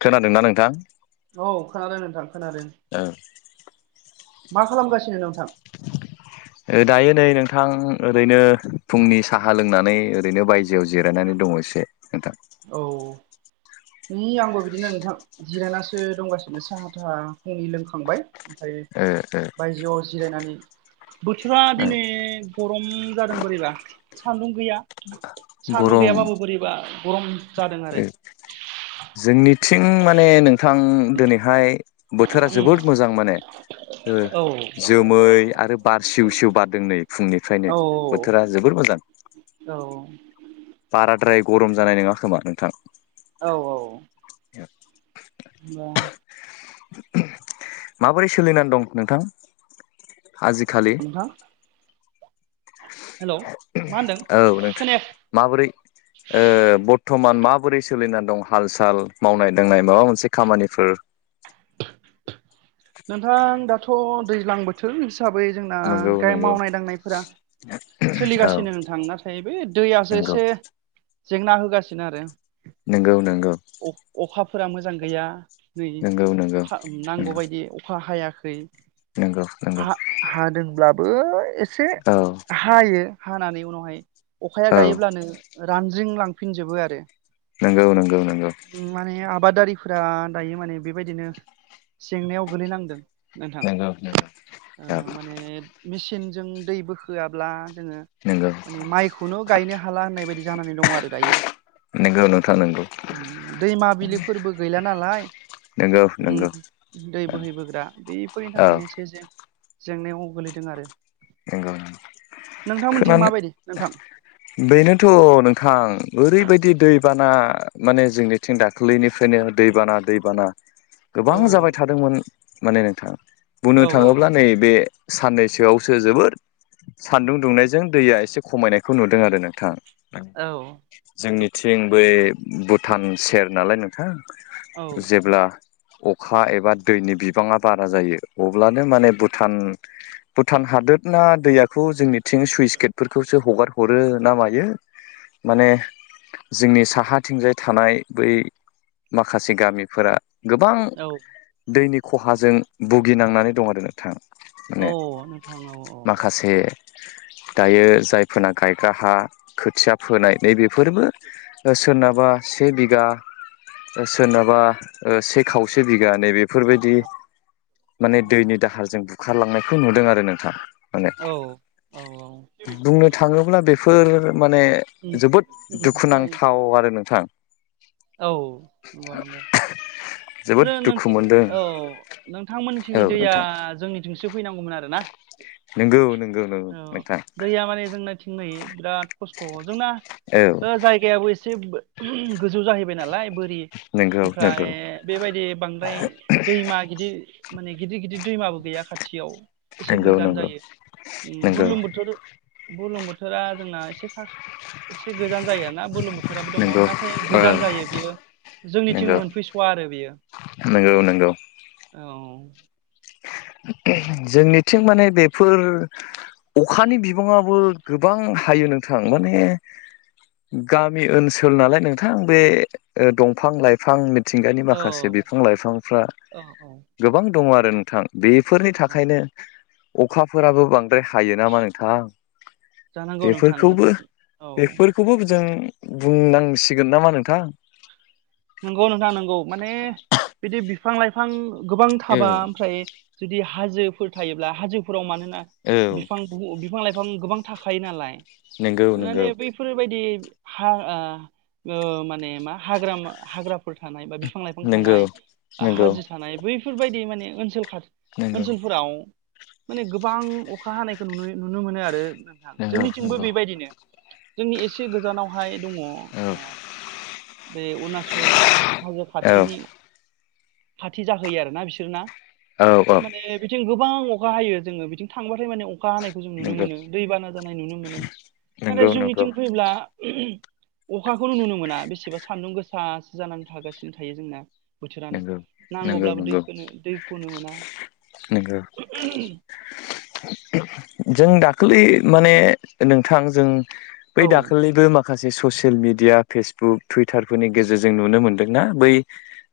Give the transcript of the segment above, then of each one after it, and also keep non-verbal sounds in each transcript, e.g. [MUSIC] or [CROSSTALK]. खोनादोंना नोंथां औ खोनादों नोंथां खोनादों मा खालामगासिनो नोंथां दायो नै नोंथां ओरैनो फुंनि साहा लोंनानै ओरैनो बायजोआव जिरायनानै दङ एसे नोंथां औ नै आंबो बिदिनो नोंथां जिरायनासो दंगासिनो साहाथाहा फुंनि लोंखांबाय ओमफ्रायो ओ ओ बायजोआव जिरायनानै बोथोरा ओ दिनै गरम जादों बोरैबा सान्दुं गैया सान्दुं गरम गैयाबाबो बोरैबा गरम जादों आरो जोंनिथिं माने नोंथां दोनैहाय बोथोरा उम जोबोद मोजां माने ओ औ जोमै आरो बार सिव सिव बारदों नै फुंनिफ्रायनो बोथोरा जोबोर मोजां औ बाराद्राय गरम जानाय नङा खोमा नोंथां औ औ बा माबोरै सोलिनानै दं नोंथां आजिखालि थां मा होनदों औ नोंथ खोनाया माबोरै ओ बरथ'मान माबोरै सोलिना दं हाल साल मावनाय-दांनाय माबा मोनसे खामानिफोर नोंथां दाथ' दैज्लां बोथोर हिसाबै जोंना नंगौ नंगौ मावनाय-दांनायफोरा औ सोलिगासिनो नोंथां नाथाय बे दैयासो नंगौ एसे जेंना होगासिनो आरो नोंगौ नोंगौ अ अखाफोरा मोजां गैया नै नंगौ नंगौ नांगौबायदि अखा हायाखै नोंगौ नोंगौ हा हादोंब्लाबो ए औ हायो हानानै उनावहाय अखाया औ गायोब्लानो रानज्रिं लांफिनजोबो आरो नोंगौ नोंगौ नोंगौ माने आबादारिफोरा दायो माने बेबायदिनो जेंनायाव गोलैनांदों नोंथां नंगौ नंगौ ओ औ माने मेसिनजों दै बोखोआब्ला जोङो नंगौ माने माइखौनो गायनो हाला होननाय बायदि जानानै दङ' आरो दायो नंगौ नोंथां नंगौ दैमा बिलिफोरबो गैला नालाय नंगौ ओम नंगौ बोहैबोग्रा बेफोरनि औ थाखायनो एसे एसे जेंनायाव गोलैदों आरो नंगौ नोंथांमोनथिं खोनानो माबायदि नोंथां? बेनोथ' नोंथां ओरैबायदि दैबाना माने जोंनि थिं दाख्लैनिफ्रायनो दैबाना दैबाना [INAUDIBLE] गोबां जाबाय थादोंमोन माने नोंथां बुंनो औ थाङोब्ला नैबे साननैसोआव सो जोबोद सानदुं दुंनायजों दैया एसे खमायनायखौ नुदों आरो नोंथां औ जोंनिथिं बै भुटान सेर नालाय औ नोंथां जेब्ला अखा एबा दैनि बिबाङा बारा जायो अब्लानो माने भुटान भुटान हादोदना दैयाखौ जोंनिथिं सुइस गेटफोरखौसो हगार हरो ना मायो माने जोंनि साहाथिंजाय थानाय बै माखासे गामिफोरा गोबां औ दैनि ख'हाजों भुगिनांनानै दं आरो नोंथां माने औ नोंथां औ औ माखासे दायो जायफोरना गायग्रा हा खोथिया फोनाय नैबेफोरबो सोरनाबा से बिघा सोरनाबा से खावसे बिघ न बे बेफोरबायदि हाब माने दैनि दाहारजों बुखारलांनायखौ नुदों आरो नोंथां माने औ औ औ बुंनो थाङोब्ला बेफोर माने उम जोबोद उम थाबायो दुखुनांथाव आरो नोंथां औ ग न ग जोबोद जों दुखु मोनदों औ औ नोंथांमोननिथिंनि दैया नोंथां जोंनिथिंसो फैनांगौमोन आरो ना नोंगौ नोंगौ औ दैया माने जोंनाथिं नाय बिराद खस्थ' जोंना औ जायगायाबो एसे गोजौ जाहैबाय नालाय बोरि नंगौ ओमफ्राय नंगौ बेबायदि बांद्राय दैमा गिदिर माने गिदिर गिदिर दैमाबो गैया खाथियाव नंगौ नंगौ नंगौ बुरलुं बुथुर बुरलुं बोथुरा जोंना एसेखा एसे गोजान जायो ना बुरलुं बुथुराबो दङ नंगौ नाथाय ओ गोजान जायो बियो जोंनिथिं नंगौ मोनफैस'वा आरो बियो नंगौ नंगौ औ जोंनिथिं माने बेफोर अखानि बिबाङाबो गोबां हायो नोंथां माने गामि ओनसोल नालाय नोंथां बे दंफां लाइफां बिफां मिथिंगानि औ माखासे बिफां लाइफांफ्रा औ औ गोबां दङ आरो नोंथां बेफोरनि औ थाखायनो अखाफोराबो बां द्र हायो नामा जानांगौ नोंथां नोंथां औ नोंथांफोरखौ खौबो जों बुंनांसिगोन नामा नोंथां नंगौ नोंथां नंगौ माने बिदि बिफां लाइफां गोबां औ थाबा ओमफ्राय जुदि हाजोफोर थायोब्ला हाजोफोराव मानो होना औ बिफां बिफां लाइफां गोबां थाखायो नालाय नंगौ नंगौ माने बै फोरबायदि माने मा हाग हाग्रा फोर थानाय बा बिफां लाइफां नंगौ थानाय बा नंगौ हाजो थानाय बैफोरबायदि माने ओनसोल खा नंगौ ओनसोलफोराव माने गोबां अखा हानायखौ नु नुनो मोनो आरो नोंथां नंगौ जोंनिथिंबो नंगौ बेबायदिनो जोंनि एसे गोजानाव हाय दङ औ बे अरुणाचल हाजो औ खाथिनि खाथि जाहोयो आरोना बिसोरना औ माने बिथिं गोबां अखा हायो जोङो बिथिं थांबाथाय माने अखा हानायखौ जों नुनो नंगौ मोनो दैबाना जानाय नुनो मोनो नाथाय नंगौ नंगौ जोंनिथिं फैयोब्ला अखाखौनो नुनो मोना बेसेबा सान्दुं गोसासो जानानै थागासिनो थायो जोंना बोथोरानो नंगौ नंगौ नांगौब्लाबो नंगौ दैखौनो दैखौनो मोना नंगौ जों दाखालि माने नोंथां जों बै औ दाखालिबो मा माखासे ससियेल मिडिया फेसबुक टुइटारफोरनि गेजेरजों नुनो मोन्दोंना बै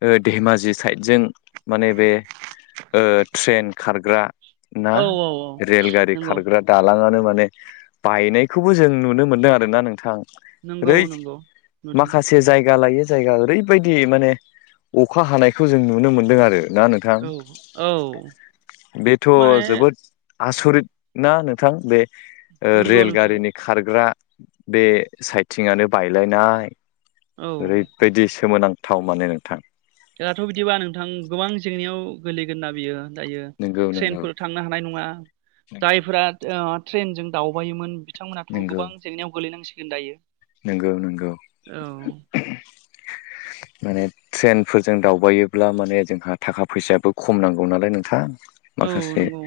धेमाजि साइडजों माने बे ट्रेन खारग्रा ना औ औ रेलगारि नंगौ खारग्रा दालाङानो माने बायनायखौबो जों नुनो मोनदों आरोना नोंथां नंगौ ओरै नंगौ नुदों माखासे जायगा लायो जायगा ओरैबायदि माने अखा हानायखौ जों नुनो मोनदों आरो ना थां औ औ बेथ' माने जोबोद आसरित ना नोंथां बे नंगौ नोंथां रेलगारिनि खारग्रा बे साइथिंनो बायलायनाय औ ओरै बिदि सोमोनांथाव माने नोंथां दाथ' बिदिबा नोंथां गोबां जेंनायाव गोगलैगोन बियो जायो नंगौ नंगौ ट्रेनफोर थांनो हानाय नंङा जायफोरा ट्रेनजों दावबायोमोन बिथांमोनाथ' नंगौ गोबां जेंनायाव गोलैनांसिगोन दायो नंगौ नंगौ औ [INAUDIBLE] माने ट्रेनफोरजों दावबायोब्ला माने जोंहा थाखा फैसायाबो खम नांगौ नालाय नोंथां औ माखासे नंगौ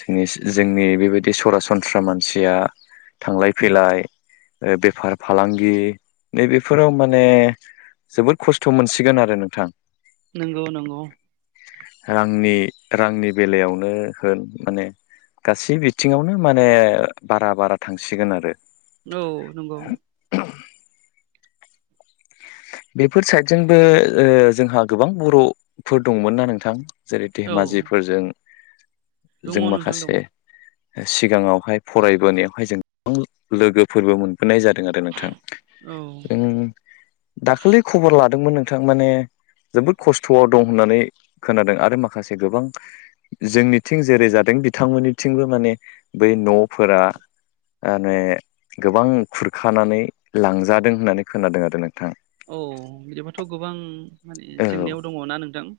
जोंनि जोंनि बेबायदि सरासनस्रा मानसिया थांलाय फैलाय बेफार फालांगि नैबेफोराव माने जोबोद खस्थ' मोनसिगोन आरो नोंथां नंगौ नंगौ रांनि रांनि बेलायावनो होन माने गासै बिथिंङावनो माने बारा बारा थांसिगोन आरो औ नंगौ बेफोर साइदजोंबो जोंहा गोबां बर'फोर दंमोन ना नोंथां जेरै औ धेमाजिफोरजों दङ जों नोंथां दङ माखासे सिगांङावहाय फरायबोनायावहाय जों गोबां लोगोफोरबो मोनोन होनाय जादों आरो नोंथां औ जों दाखालि खबर लादोंमोन नोंथां माने जोबोद खस्थ'आव दं होननानै खोनादों आरो माखासे गोबां जोंनिथिं जेरै जादों बिथांमोननिथिंबो माने बै न'फोरा माने गोबां खुरखानानै लांजादों होननानै खोनादों आरो नोंथां औ बिदिबाथ' गोबां माने जेंनायाव दंङोना नोंथां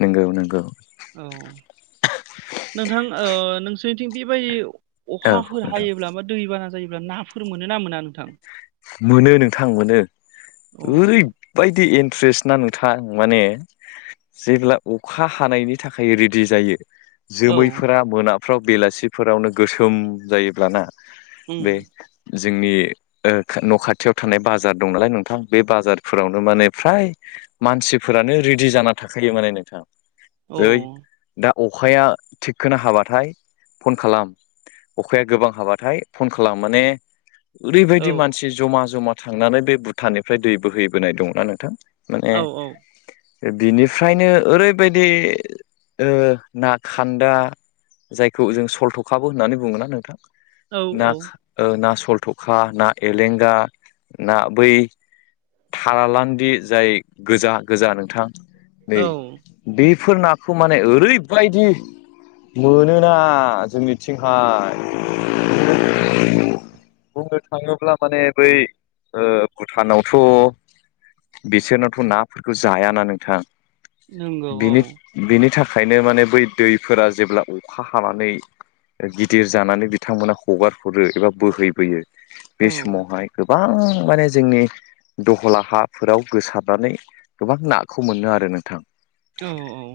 नोंगौ नंगौ औ नोंथां नोंसोरनिथिं बेबायदि औ अखाफोर नोंथां हायोब्ला बा दैबाना जायोब्ला नाफोर मोनोना मोना नोंथां मोनो नोंथां मोनो औ ओर बायदि इन्ट्रेस्ट ना नोंथां माने जेब्ला अखा हानायनि थाखाय रेडि जायो। औ जोमैफोरा मोनाफ्राव बेलासिफोरावनो गोसोम जायोब्लाना बे उम जोंनि न' खाथियाव थानाय बाजार दं नालाय नोंथां बे बाजारफोरावनो माने फ्राय मानसिफोरानो रेडि जाना थाखायो माने नोंथां औ जै दा अखाया थिखखनो हाबाथाय फन खालाम अखाया गोबां हाबाथाय फन खालाम माने ओरै औ बिदि मानसि जमा जमा थांनानै बे भुटाननिफ्राय दै बोहैबोनाय दंङो ना नोंथां माने औ औ बिनिफ्रायनो ओरैबायदि ना खान्दा जायखौ जों सलथ'खाबो होननानै बुंङोना नोंथां औ ना औ ना सलथ'खा ना एलेंगा ना बै थालालान्दि जाय गोजा गोजा नोंथां नै औ बेफोर नाखौ माने ओरैबायदि मोनोना जोंनिथिंहाय बुंनो थांङोब्ला माने बै भुटानावथ' बिसोरनावथ' नाफोरखौ जायाना नोंथां नंगौ औ बिनि बिनि थाखायनो माने बै दैफोरा जेब्ला अखा हानानै गिदिर जानानै बिथांमोना हगार हरो एबा बोहैबोयो बे औ समावहाय गोबां माने जोंनि दहला हाफोराव गोसारनानै गोबां नाखौ मोनो आरो नोंथां औ औ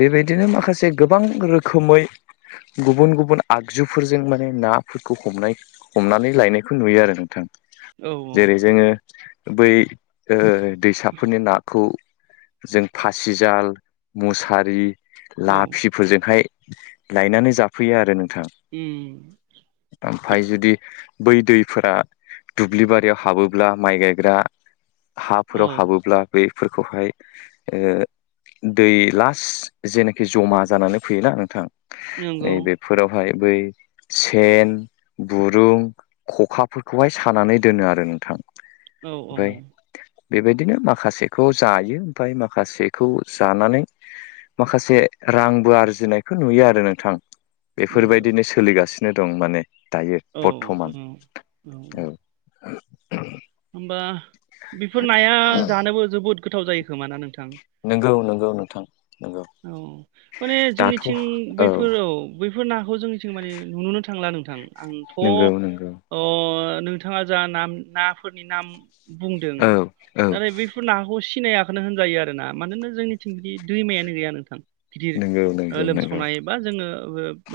बेबायदिनो माखासे गोबां रोखोमै गुबुन गुबुन आगजुफोरजों माने नाफोरखौ हमनाय हमनानै लायनाय बेखौ नुयो आरो नोंथां औ जेरै जोङो बै दैसाफोरनि नाखौ जों फासिजाल मुसारि औ लाफिफोरजोंहाय लायनानै जाफैयो आरो नोंथां उ ओमफ्राय जुदि बै दैफोरा दुब्लि बारियाव हाबोब्ला माइ गायग्रा औ हाफोराव हाबोब्ला बेफोरखौहाय दै लास्ट जेनाखि जमा जानानै फैयोना नोंथां नंगौ नै बेफोरावहाय बै सेन बुरुं खखाफोरखौहाय सानानै दोनो आरो नोंथां औ औ ओमफ्राय बेबायदिनो माखासेखौ जायो ओमफ्राय माखासेखौ जानानै माखासे रांबो आरजिनायखौ नुयो आरो नोंथां नंगौ बेफोरबायदिनो सोलिगासिनो दं माने दायो औ बर्थमान औ औ औ होमबा बेफोर नाया जानोबो जोबोद गोथाव जायो खोमा ना नोंथां नंगौ नंगौ नोंथां नंगौ औ माने दाथ' औ जोंनिथिं बैफोर औ बैफोर नाखौ जोंनिथिं माने नुुनोनो थांला नोंथां आंथ' नंगौ नंगौ अ नोंथाङा जा नाम नाफोरनि नाम बुंदों औ औ नाथाय बे बेफोर नाखौ सिनायाखोनो होनजायो आरोना मानोना जोंनिथिं बिदि दैमायानो गैया नोंथां गिदिर नंगौ नंगौ नंगौ लोमसावनाय बा जोङो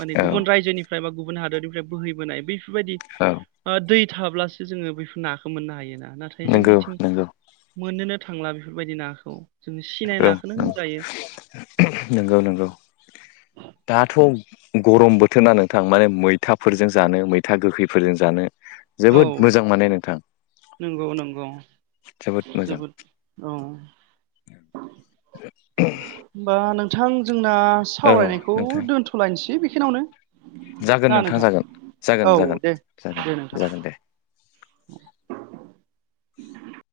माने औ गुबुन रायजोनि जायबा गुबुन हादरनिफ्राय बोहैबोनाय बैफोरबायदि औ दै थाब्लासो जोङो बेफोर नाखौ मोननो हायो ना नाथाय नंगौ जोंनिथिं नंगौ मोननोनो थांला बेफोरबायदि नाखौ जों औ सिनायलाखौनो होनजायो नंगौ नंगौ दाथ' गरम बोथोरा नोंथां माने मैथाफोरजों जानो मैथा गोखैफोरजों जानो औ जोबोद मोजां मोने नोंथां नंगौ नंगौ जोबोद औ [INAUDIBLE] होमबा नोंथां जोंना औ सावरायनायखौ नोंथां दोनथ'लायनोसै बेखिनिनावनो जागोन ना नोंथां जागोन जागोन औ जागोन दे जागोन दे नोंथां जागोन [INAUDIBLE]